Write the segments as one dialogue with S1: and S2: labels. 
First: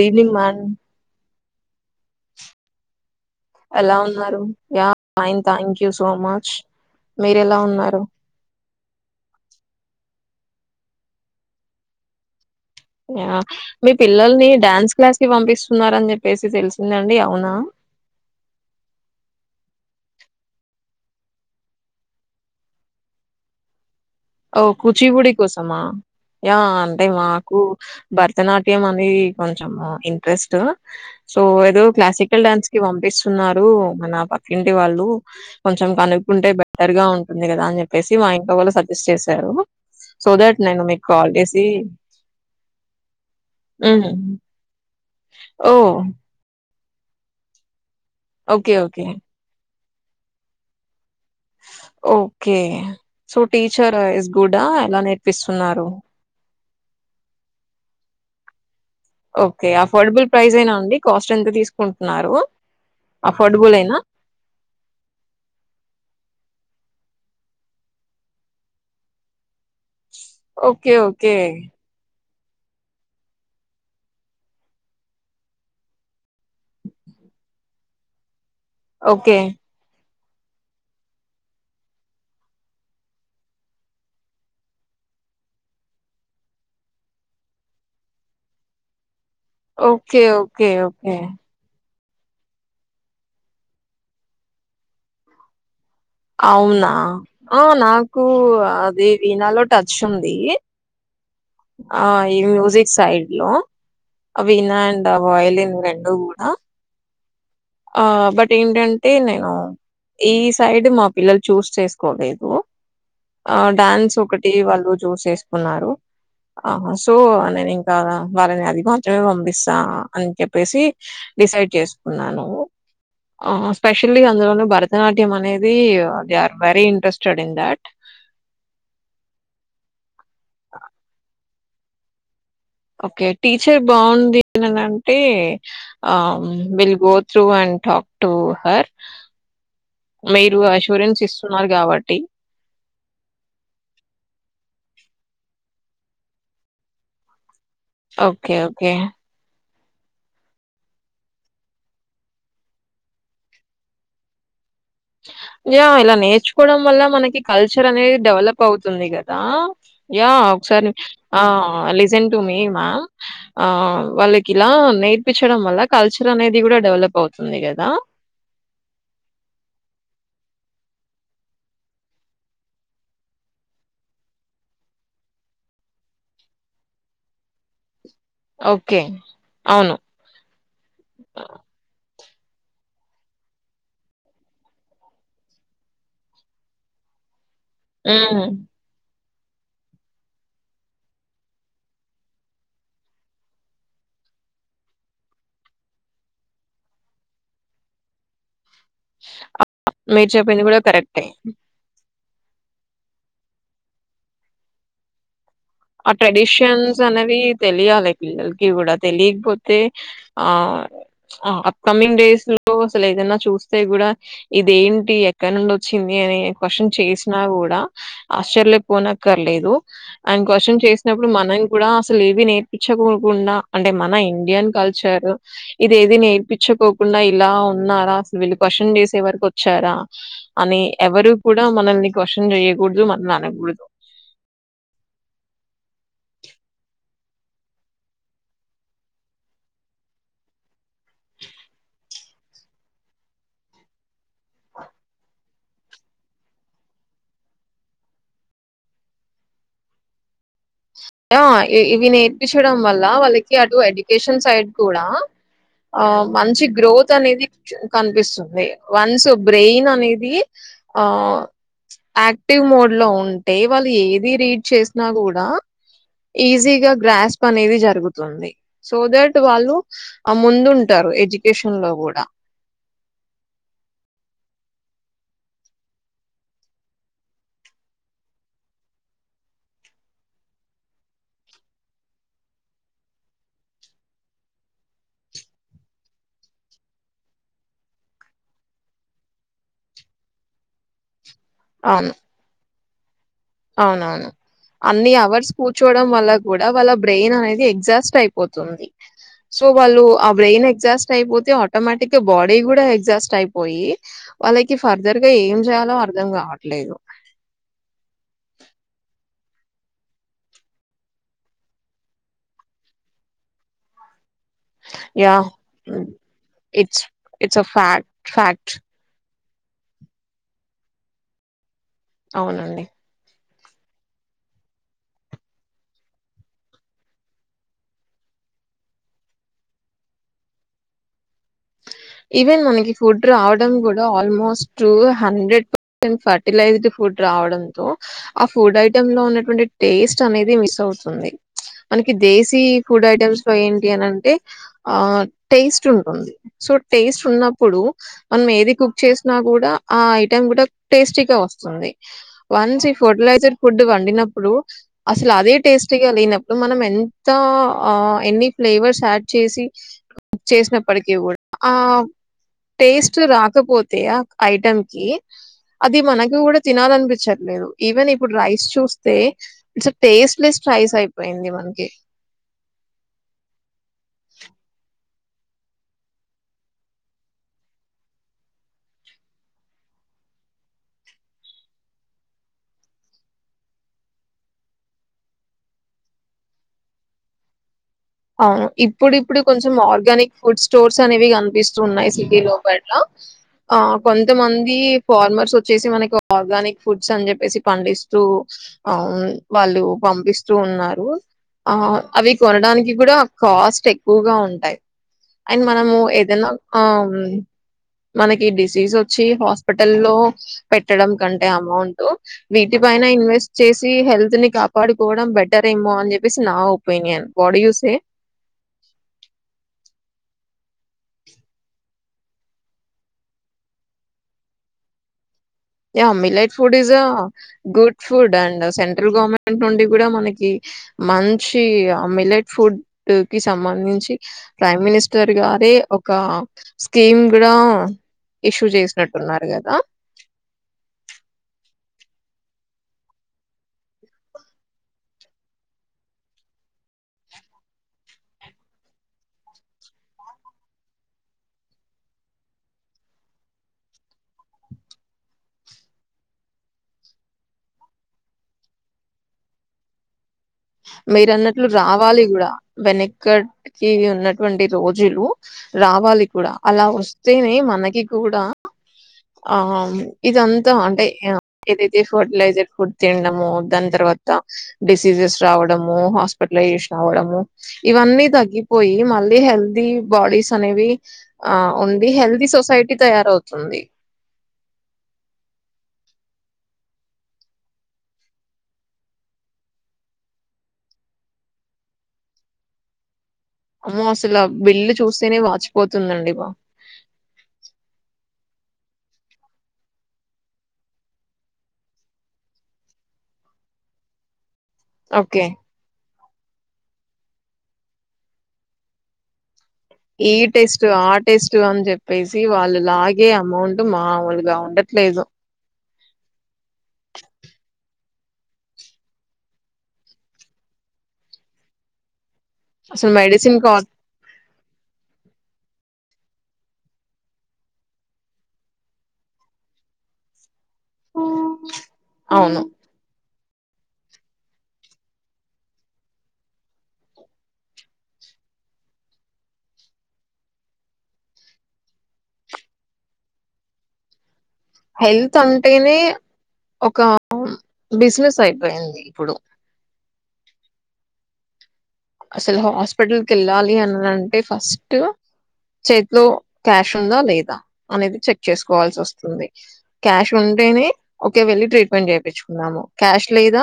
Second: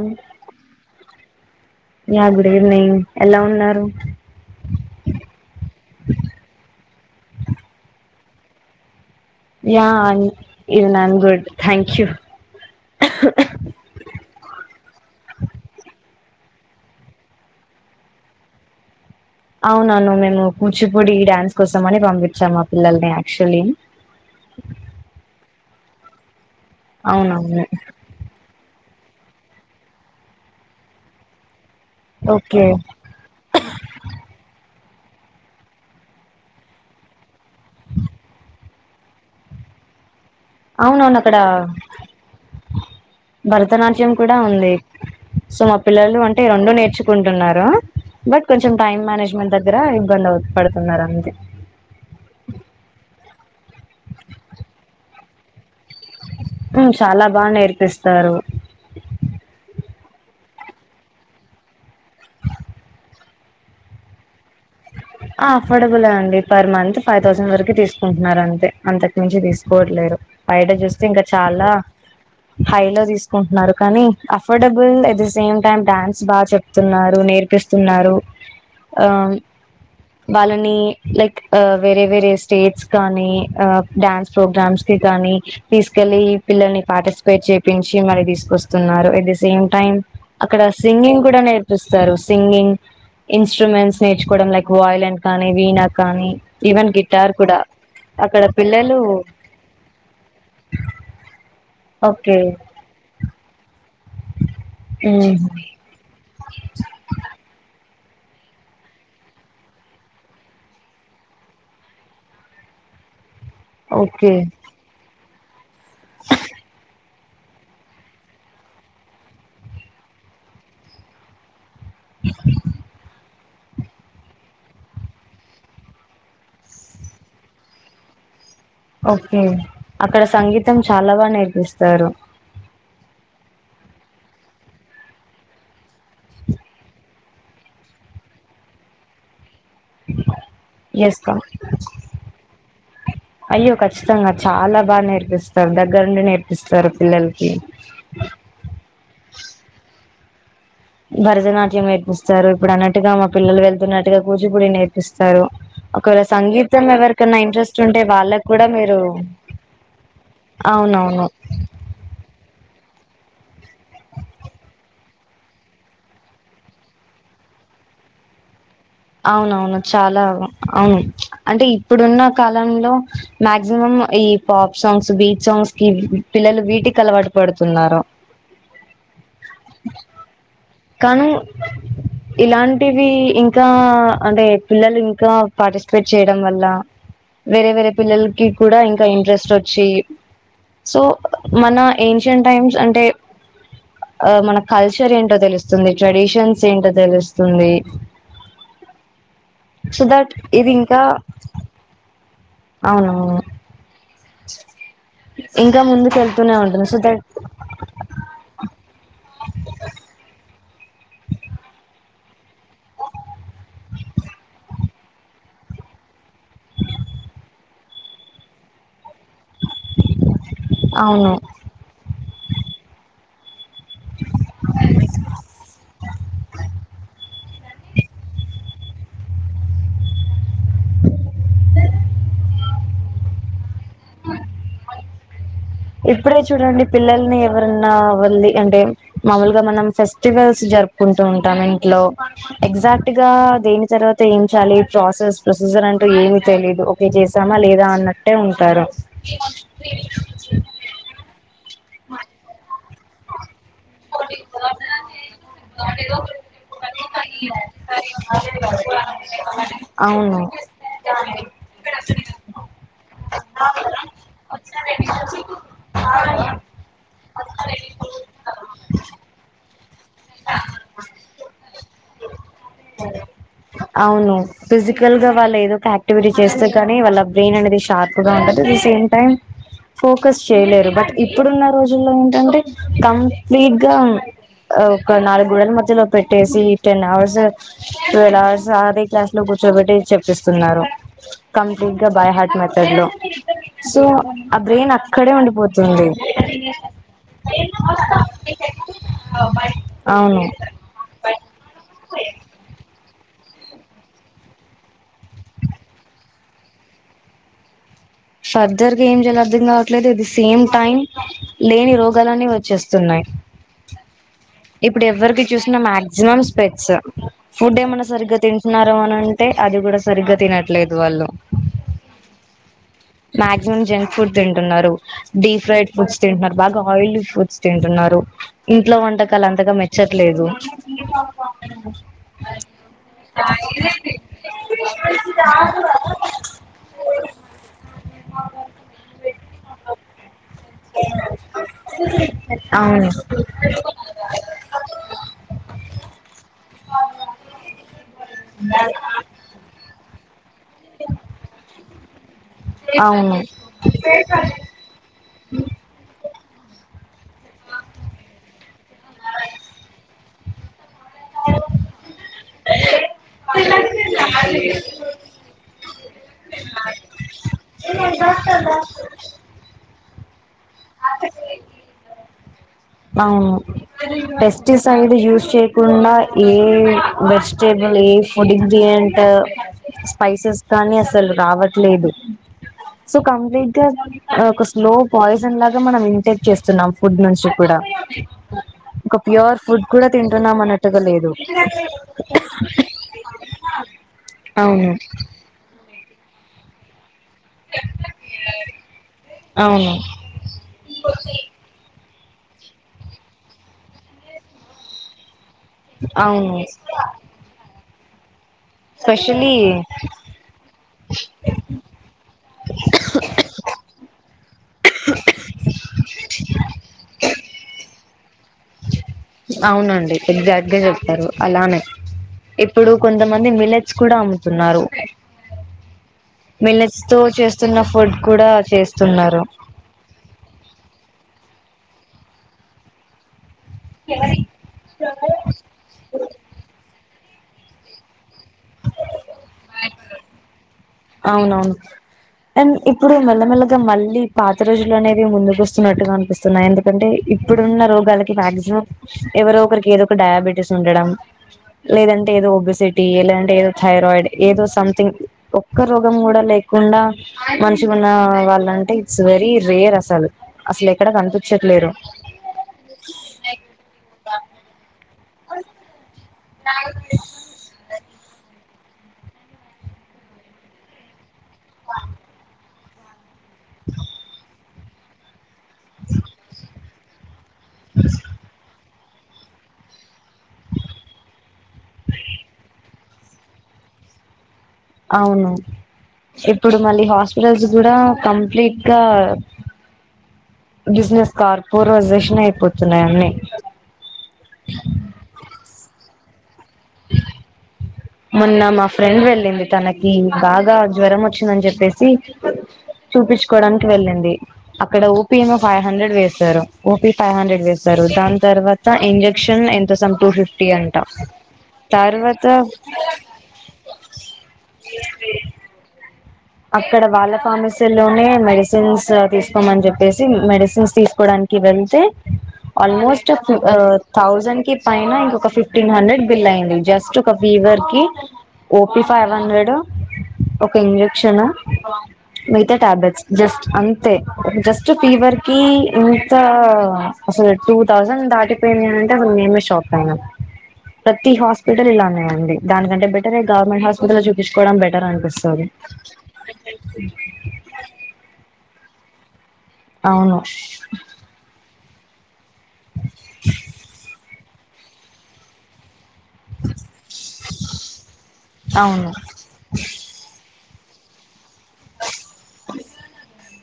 S1: డివినింగ్ మాన్
S2: yeah good evening ఎలా ఉన్నారు
S1: ఎలా ఉన్నారు? Yeah fine thank you so much మీరెలా ఉన్నారు?
S2: Is none good thank you
S1: yeah మీ పిల్లల్ని డ్యాన్స్ క్లాస్ కి పంపిస్తున్నారన్ చెప్పేసి తెలిసిందండి అవునా?
S2: అవునవును మేము కూచిపుడి డ్యాన్స్ కోసం అని పంపిచ్చాం మా పిల్లల్ని యాక్చువలీ
S1: ఓ కూచీపుడి కోసమా, యా అంటే మాకు
S2: అవునవును
S1: భరతనాట్యం అన్ డి కొంచెం ఇంట్రెస్ట్, సో ఏదో క్లాసికల్
S2: ఓకే
S1: డ్యాన్స్ కి పంపిస్తున్నారు మన పక్కింటి వాళ్ ళ్ళు కొంచెం కనుక్కుంటే బెటర్ గా ఉంటుంది గదా అని చెప్పేసి మా ఇంట్లో వాళ్ళు సజ్ స్ట్ చేశారు మీకు
S2: అవునవును
S1: కాల్
S2: అక్కడ
S1: చేసి హ్మ్
S2: భరతనాట్యం కూడా ఉంది. సో మా
S1: ఓ
S2: పిల్లలు అంటే రెండు నేర్చుకుంటున్నారు బట్ కొంచెం
S1: ఓకే
S2: టైమ్
S1: ఓకే
S2: మేనేజ్మెంట్ అన్ గ్గరా ఇబ్బంది అవు పడుతున్నారంతే.
S1: Okay so teacher is good ఆ? ఎలా నేర్పిస్తున్నారు?
S2: ఉమ్ చాలా బాగా నేర్పిస్తారు.
S1: ఓకే అఫోర్డబుల్ ప్రైసేనా అండి, కాస్ట్ ఎంత తీసుకుంటున్నారు? అఫోర్డబులేనా?
S2: ఆ అఫోర్డబులే అండి పర్ మంత్ ఫైవ్ థౌజండ్ వరకు తీసుకుంటున్నారు అంతే, అంతకు మించి తీసుకోవట్లేరు. బయట
S1: ఓకే
S2: జూస్తే ఇంకా
S1: ఓకే
S2: చాలా హై లో తీసుకుంటున్నారు కనీ affordable at the same time dance బాగా చెప్తున్నారు. నేర్పిస్తున్నారు ఆ
S1: ఓకే
S2: వాళ్ళని లైక్ ఆ వేరే వేరే స్టేట్స్ కానీ ఆ డ్యాన్స్ ప్రోగ్రామ్స్ కి కా కాని తీసుకెళ్ళి పిల్లల్ని పార్టిసిపేట్ చేపించి మళ్ళీ తీసుకొస్తున్నారు ఎట్ ది స్ సేమ్ టైమ్
S1: ఓకే
S2: అక్కడ
S1: ఓకే ఓకే
S2: సింగింగ్ గుడా నేర్పిస్ స్తరు సింగింగ్ ఇన్స్ట్రుమెంట్స్ నేర్చుకోవడం లైక్ వాయలిన్ కానీ వీనా కానీ
S1: అవునా
S2: ఈవెన్ గిటార్ కూడా
S1: ఆ నాకు
S2: అక్కడ పిల్లలు
S1: అది వీణాలో టచ్ ఉంది ఆ ఈ
S2: ఓకే
S1: మ్యూజక్ సైడ్ లో అ వినా అండ్ ఆ వైలిన్ రెండూ కూడా ఆ బట్ ఏంటంటే నేను ఈ సైడ్ మా పిల్లలు చూస్ చేసుకోలేదు ఆ డ్యాన్స్
S2: ఓకే
S1: ఒకటి వాళ్ళు చూసేసుకున్నారు ఆ సో నేను ఇంకా వాళ్ళని అది మాత్రమే పంపిస్తా అని చెప్పేసి డిసైడ్ చేసు స్పెషల్లీ అందులోనే భరతనాట్యం అనేది they are very interested in that
S2: okay అక్కడ సంగీతం చాలా బా నేర్పిస్తారు
S1: ఓకే టీచర్ బావుందిననంటే ఆ will go through an talk to her మీరు అష్యూరెన్స్
S2: ఎయస్ సార్
S1: ఇస్తున్నారు గాబట్టి.
S2: అయ్యో కఖచ్చితంగా చాలా బాగా నేర్పిస్తారు దగ్గరుండి నేర్పిస్తారు పిల్లలకి
S1: ఓకే ఓకే
S2: భరతనాట్యం నేర్పిస్తారు ఇప్పుడు అన్నట్టుగా మా పిల్లలు వెళ్తున్నట్టుగా కూచిపూడి నేర్పి పిస్తారు
S1: యా ఇలా
S2: అక్కడ
S1: నేర్చుకోవడం
S2: సంగీతం
S1: వల్ల మనకి
S2: ఎవరికన్నా ఇంట్రెస్ట్
S1: కల్చర్
S2: ఉంటే వాళ్ళకు కూడా మీరు
S1: యా ఒకసారి
S2: అవునవును
S1: ఆ లెజెన్ టు మీ మా ఆ వాళ్ళకి ఇలా నేర్పించడం వల్ల కల్చర్ అనేది కూడా డెవలప్ అవుతుంది కదా
S2: అవునవును చాలా అవును అంటే ఇప్పుడున్న కాలంలో మక్సిమం ఈ పాప్ సాంగ్స్ బీచ్ సాంగ్స్ కి పిల్లలు వీటికి అలవాటు పడుతున్నారు
S1: ఓకే అవును
S2: కానీ ఇలాంటివి ఇంకా ఇంకా అంటే పిల్లలు ఇంకా పార్టిసిపేట్ చేయడం వల్ల వేరే వేరే
S1: హ్మ్.
S2: పిల్లలకి కూడా ఇంకా ఇంట్రెస్ట్ వచ్చి సో మన ఏన్షియయంట్ టైమ్స్ అంటే ఆ మన కల్చర్ ఏంటో తెలుస్తుంది ట్రెడిషన్స్ ఏంటో తెలుస్తుంది సో
S1: మీరు
S2: దాట్
S1: చెప్పింది
S2: ఇది
S1: గూడా
S2: ఇంకా
S1: కరెక్టే.
S2: అవునవును ఇంకా
S1: ఆ
S2: ముందుకు వెళ్తూనే ఉంటుంది
S1: ట్రెడిషన్స్
S2: సో దట్
S1: అనేవి తెలియాలి పిల్లలకి కూడా తెలియకపోతే ఆ ఆ అప్కమింగ్ డేస్ లో అసలు ఏదైనా చూస్తే కూడా ఇదేంటి ఎక్కడ నుండి వచ్చింది అని క్యూషన్ చేసిన కూడా ఆర్చర్యం పొనకర్లేదు ఆ క్యూషన్ చేసినప్పుడు
S2: అవును
S1: మనం కూడా అసలు ఏవి నేర్పించకోకుండా అంటే మన ఇండియన్ కల్చర్ ఇది ఏది నేర్పించుకోకుండా ఇలా ఉన్నారా అసలు వెలు క్వశ్చన్ చేసేవరకు వచ్చారా అని ఎవరు కూడా మనల్ని క్వ్న్ చేయకూడదు మనల్ని అడగకూడదు
S2: ఇప్పుడే చూడండి పిల్లల్ని ఎవరన్నా వళ్ళి అంటే మామూలుగా మనం ఫెస్టివల్స్ జరుపుకుంటూ వుంటాం ఇంట్లో ఎగాక్ట్ గా దని తర్వాత ఏం చేయాలి ప్రాసెస్ ప్రొసీజర్ అంటూ ఏమి తెలిలీదు ఒకే చేసామా లేదా అన్నట్టే ఉంటారు
S1: ఇవి నేర్పించడం వల్ల వాళ్ళకి అటు ఎడ్యుకేషన్ సైడ్ కూడా ఆ మంచి గ్రోత్ అనేది కనిపిస్తుంది వన్స్ బ్రెయిన్ అనేది ఆ యాక్టివ్ మోడ్ లో ఉంటే వాళ్ళు ఏది రీడ్ చేసినా కూడా ఈజీగా గ్రాస్ప్ అనేది జరుగుతుంది సో దట్ వాళ్ళు ఆ ముందుంటారు ఎడ్యుకేషన్ లో కూడా
S2: అవును ఫిజికల్ గా వాళ్ళు ఏదో ఒక యాక్టివిటీ చేస్తే కానీ వాళ్ళ బ్రెయిన్ అనేది షార్ప్ గా ఉంటంది at the same time focus చేయలేరు బట్ ఇప్పుడున్న రోజుల్లో ఏంటంటే కంప్లీట్ గా ఆ ఒక నాలుగు గుడల మధ్యలో పెట్టేసి టెన్ అవర్స్ ట్వెల్వ్ అవర్స్ అదే క్లాస్ లో కూర్చోబెట్టి చెప్పిస్తున్నారు కంప్లీట్ గా
S1: అవును.
S2: బై హార్ట్ మెథడ్ లో సో
S1: అవునవును
S2: ఆ బ్రెయిన్
S1: అన్ని
S2: అక్కడే
S1: అవర్స్ కూర్చోవడం
S2: ఉండిపోతుంది
S1: వల్ల కూడా వాళ్ళ బ్రెయిన్ అనేది ఎగ్జాస్ట్ అయిపో. సో వాళ్ళు ఆ
S2: అవును
S1: బ్రెయిన్ ఎగ్జాస్ట్ అయిపోతే ఆటోమటిక్ గా బడీ కూడా. ఎగ్జాస్ట్ అయిపోయి వాళ్ళకి ఫర్దర్ గా ఏం చేయాలో అర్ధం కావట్లేదు.
S2: ఫర్దర్ గా ఏం చేయాలో అర్థం కావట్లేదు. ఎట్ ది సేమ్ టైం లేని రోగాలన్ని వచ్చేస్తున్నాయి. ఆహ్. ఇప్పుడు
S1: యా
S2: ఎవరికి చూసినా మాక్సిమం స్పెడ్స్
S1: ఇట్స్ ఇట్స్ అ
S2: ఫుడ్ ఏమన్నా
S1: ఫ్యాక్ట్
S2: సరిగ్గా
S1: ఫ్యాక్ట్
S2: తింటున్నారా అని అం ఎహ్ అది కూడా సరిగ్గా తినట్లేదు వాళ్ళు.
S1: అవునండి.
S2: మాక్సిమం జంక్ ఫుడ్ తింటున్నారు. డీప్ ఫ్రైడ్ ఫుడ్స్ తింటున్నారు. బాగా ఆయిలీ ఫుడ్స్ తింటున్నారు. ఇంట్లో వంటకాలు అంతగా మెచ్చట్లేదు.
S1: ఈవెన్ మనకి ఫుడ్ రావడం కూడా almost hundred percent fertilized food. రావడంతో ఆ ఫుడ్ ఐటెమ్ లో ఉన్నటువంటి టేస్ట్ అనేది మిస్ అవుతుంది ప్చ్. మనకి దేశీ ఫుడ్
S2: అవును
S1: ఐటమ్స్ లో ఏంటి అని అంటే ఆహ్ టేస్ట్ ఉంటుంది. సో టేస్ట్ ఉన్నప్పుడు మనం ఏది కుక్ చేసినా కూడా ఆహ్ ఐ కూడా టేస్టీ గా వస్తుంది వన్స్సీ
S2: అవును
S1: ఫర్టిలైజడ్ ఫుడ్ వండినప్పుడు. లవే టేస్టీగా లేనప్పు మనం ఎంతో ఆహ్ ఎన్ని ఫ్లేవర్స్ యాడ్ చేసి చేసినప్పటికీ. ఆహ్ టేస్ట్ రాకపోతేయా ఆ ఐటెమ్ కి. అది మనకు కూడా తినాలనిపించట్లేదు ఈవెన్ ఇప్పుడు రైస్ చూస్తే it's a tasteless. Rice అయిపోయింది మనకి
S2: ఆహ్ పెస్టిసైడ్. ఇది యూస్ చేయకుండా ఏ వెజిటేబుల్ ఏ ఫుడ్కి ది అంట. స్పైసెస్ కానీ అసలు రావట్లేదు. సో కంప్లీట్ గా ఆహ్ ఒక స్లో పాయిజ. [unintelligible] లాగా మనం ఇమిటేట్ చేస్తున్నాం ఫుడ్ నుంచి కూడా.
S1: అవును ఇప్పుడు
S2: ఒక
S1: ఇప్పుడు
S2: ప్యూర్
S1: కొంచెం
S2: ఫుడ్ కూడా
S1: ఆర్గానిక్
S2: తింటున్నాం
S1: ఫుడ్ స్టోర్స్
S2: అన్నట్టుగా
S1: అనేవి
S2: లేదు
S1: కనిపిస్తున్నాయి సిటీ లోపట్ల. ఆహ్ కొంతమంది
S2: అవును
S1: ఫార్మర్స్ వచ్చేసి మనకి ఆర్గానిక్ ఫుడ్స్ అని చెప్పి. ప్పేసి పండిస్తూ ఆహ్ వాళ్ళు
S2: అవును
S1: పంపిస్తూ ఉన్నారు ఆహ్. అవి కొనడానికి కూడా కాస్ట్ ఎక్కువగా ఉంటాయి. అండ్ మనము ఏదైనా
S2: అవును
S1: ఆహ్ మనకి డిస్. ఫీజు వచ్చి
S2: స్పెషలీ
S1: హాస్పిటల్ లో పెట్టడం కంటే అమౌంట్ వీటి పైన ఇన్వెస్ట్ చే డిసీ హెల్త్ ని కాపాడుకోవడం బెటర్ ఏమో అని చెప్పేసి నా ఒపీనియన్ బడీ యుస్ సే
S2: అవునండి ఎగ్జాక్ట్గా చెప్పారు అలానే. ఇప్పుడు కొంతమంది మిలెట్స్ కూడా అమ్ముతున్నారు.
S1: Yeah millet food is
S2: millets
S1: ఎ
S2: తో చేస్తున్న
S1: గుడ్ ఫుడ్
S2: కూడా
S1: అండ్ సెంట్రల్
S2: చేస్తున్నారు
S1: గవర్నమెంట్ నుండి కూడా మనకి. మంచి ఆహ్ మిల్లెట్ ఫుడ్ కిస్. సంబంధించి ప్రైమ్ మినిస్టర్ గారే ఒక స్కీమ్. ఇడ ఇష్యూ చేసినట్టు.
S2: అవునవును. అండ్ ఇప్పుడు మెల్లమెల్లగా మళ్ళీ పాత రోజులు అనేవి ముందుకు వస్తున్నట్టుగా అనిపిస్తున్నాయి ఎందుకంటే ఇప్. ఇప్పుడున్న రోగాలకి మాక్సిమం ఎవరో ఒకరికి ఏదో ఒక డయాబెటీస్ ఉండడం లేదంటే. ఏదో ఒబిసిటీ లేదంటే ఏదో థైరాయిడ్ ఏదో సంథింగ్. ఒక్క రోగం కూడా లేకుండా మంచిగున్న వాళ్ళంటే ఇట్స్ ఎ వెరీ రేర్ అసలు. అసలు ఎక్కడ
S1: మీరు అన్నట్లు
S2: కనిపించట్లేరు
S1: రావాలి కూడా వెనకట్ కి ఉన్నటువంటి రోజులు. రావాలి. కూడా అలా వస్తేనే మనకి కూడా ఆహ్ ఇదంతా అంటే. ఏదైతే ఫర్టిలైజర్ ఫుడ్ తినడము. దాని తర్వాత డిసీజెస్ రావడం. లం హాస్పిటలైజేషన్ అవ్వటం ఇవన్నీ తగ్గిపోయి మల్. లే హెల్దీ బాడీస్ అనేవి ఆహ్ ఉంది. హెల్దీ సొసైటీ తయారవుతుంది.
S2: అవును ఇప్పుడు మళ్ళీ హాస్పిటల్స్ గూడా కంప్లీట్ గా బిజినెస్ కార్పొరైజేషన్ అయిపోతున్నాయి అన్నీ
S1: అమ్మో అసల బిల్లు చూస్తేనే వాచిపోతుందండి బా
S2: [inaudible] మొన్న మా ఫ్రెండ్ వెళ్ళింది, తనకి బాగా జ్వరం వచ్చిందని చెప్పేసి చూపించుకోవడానికి వెళ్ళింది, అక్కడ ఓపి
S1: ఓకే
S2: ఏమో ఫైవ్ హండ్రెడ్ వేశారు ఓపి ఫైవ్ హండ్రెడ్ వేస్తారు, దాని తర్వాత ఇంజెక్షన్ ఎన్
S1: ఈ టెస్ట్ ఆ టెస్ట్ అని చెప్పేసి
S2: తర్వాత
S1: వాళ్ళు లాగి ఎ అమౌంట్ మామూలుగా ఉండట్లేదు
S2: అక్కడ వాళ్ళ ఫమస్ల లోనే మెడిసిన్స్ తీసుకోమని చెప్పేసి మెడిసిన్స్ తీసుకోవడానికి వెళ్తే
S1: అసలు
S2: ఆల్మోస్ట్
S1: మెడిసిన్ కా
S2: థౌజండ్ కి పైన ఇంకొక ఫిఫ్టీన్ హండ్రెడ్ బిల్ అయింది. జస్ట్ ఒక ఫీవర్ కి, ఓపి ఫైవ్ హండ్రెడ్ ఒక క్షణ
S1: అవును
S2: మిగతా ట్యాబ్లెట్స్ జస్ట్ అంతే, జస్ట్ ఫీవర్ కి ఇంతా అసలు టూ థౌజెండ్ దాటిపోయినయంట, మేమే షాక్ అయినం. ప్రతి హాస్పిటల్ ఇలాగనె ఉంది. దానికంటే బెటర్ ఎ గవర్నమెంట్ హాస్పిటల్ జూ తీసుకోవడం బెటర్ అనిపిస్తుంది.
S1: కాని ఒక పూ బిజినెస్ అయిపోయింది ఇప్పుడు.
S2: అవును.
S1: అసలు హాస్పిటల్కెళ్ళాలి అని అంటే, ఫస్ట్ చె లో క్యాష్, ఉందా లేదా అనేది, చెక్
S2: అవును
S1: చేసుకోవాల్సిఒస్తుంది. క్యాష్ ఉం టెనే ఒకే వెళ్ళి ట్రీట్మెంట్ జేపిచ్చుకుందాము. క్యాష్ లేదా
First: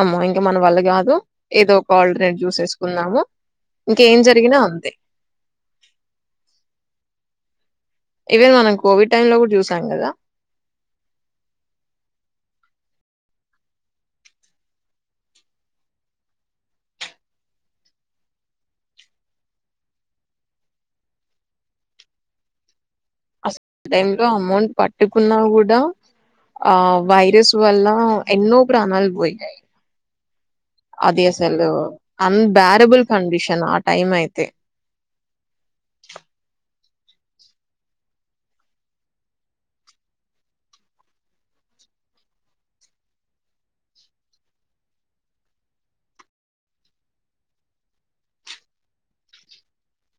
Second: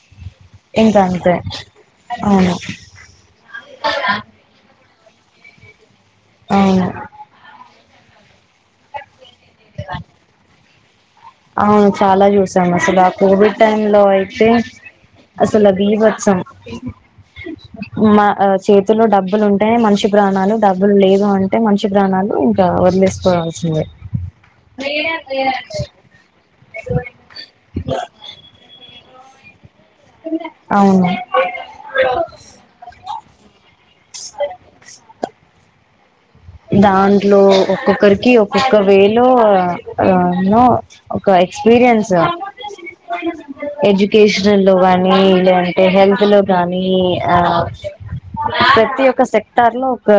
S1: అమ్మో - మన వల్ల
S2: ఇంక
S1: గాదు,
S2: అంతే
S1: ఏదో ఒక ఆల్ట్రనేట్
S2: అవును
S1: జూసేసు కుందాము. ఇంక ఏం జరిగినా అంతే.
S2: అవును.
S1: ఇవే, మనం కోవిడ్ టైమ్ లో గూడ జూసాం గదా?
S2: అవును, చాలా జూసాం, అసలు ఆ కోవిడ్ టైమ్ లో అయితే అసలు బీభత్సం మా అ చేతులో డబ్బులు ఉంటే, మనిషి ప్రాణాలు, డబ్బులు లేదు అంటే, మనిషి ప్రాణాలు ఇంకా, వద్లెయ్
S1: అసలు టైయిమ్ లో, అమౌంట్ పట్టుకున్నా గూడా ఆ వైరస్ వల్ల, ఎన్నో ప్రాణాలు పోయాయి.
S2: [unintelligible]
S1: అది అసలూ, అన్ బ్యారబుల్ కండీషన్, ఆ టైం అయితే
S2: [inaudible]
S1: [inaudible]
S2: దాంట్లో ఒక్కొక్కరికి, ఒక్కొక్క వే లో ఆ రాను ఒక ఎక్స్ పీరియన్స్ అ ఎడ్యుకేషన్ లో గానీ, లేదంటే హెల్త్ లో గానీ, ఆ ప్రతి ఒక్క సెక్టార్ లో, ఒకా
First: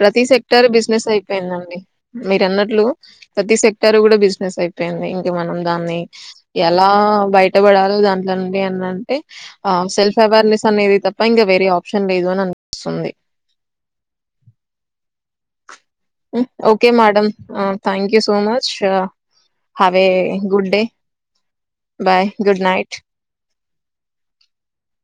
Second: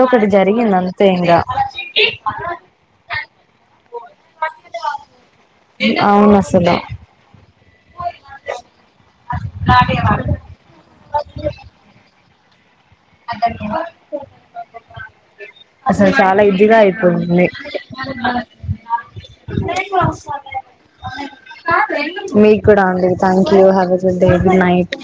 S1: ప్రతి సెక్టార్ బిజినెస్ అయిపోయిందండి. మీరు అన్నట్లూ, ప్రతి సెక్టర్ గూడ బిజినెస్ అయిప పోయింది, ఇంక మనం దాన్ని,
S2: అవును అసలు
S1: ఎలా బయ కట్టబడ ఆరోజు దాంట్లోడి ఉంది అని అంటే, ఆ సెల్ఫ్ అవేర్నెస్ అనేది తప్ప, ఇంక వేరే ఆప్షన్ లేదు అని, అ
S2: అంటరు ఏమొ అసలు చాల ఇదిగా
S1: ఓకే మేడం
S2: అయిపోయింది.
S1: థ్యాంక్ యూ సో మచ్
S2: నేను
S1: హ్యావ్
S2: కూడ
S1: ఏ
S2: వస్తాలే.
S1: గుడ్ డే బాయ్
S2: మీకు
S1: గుడ్ నైట్
S2: కూడా అండి, thank you have a good day good night.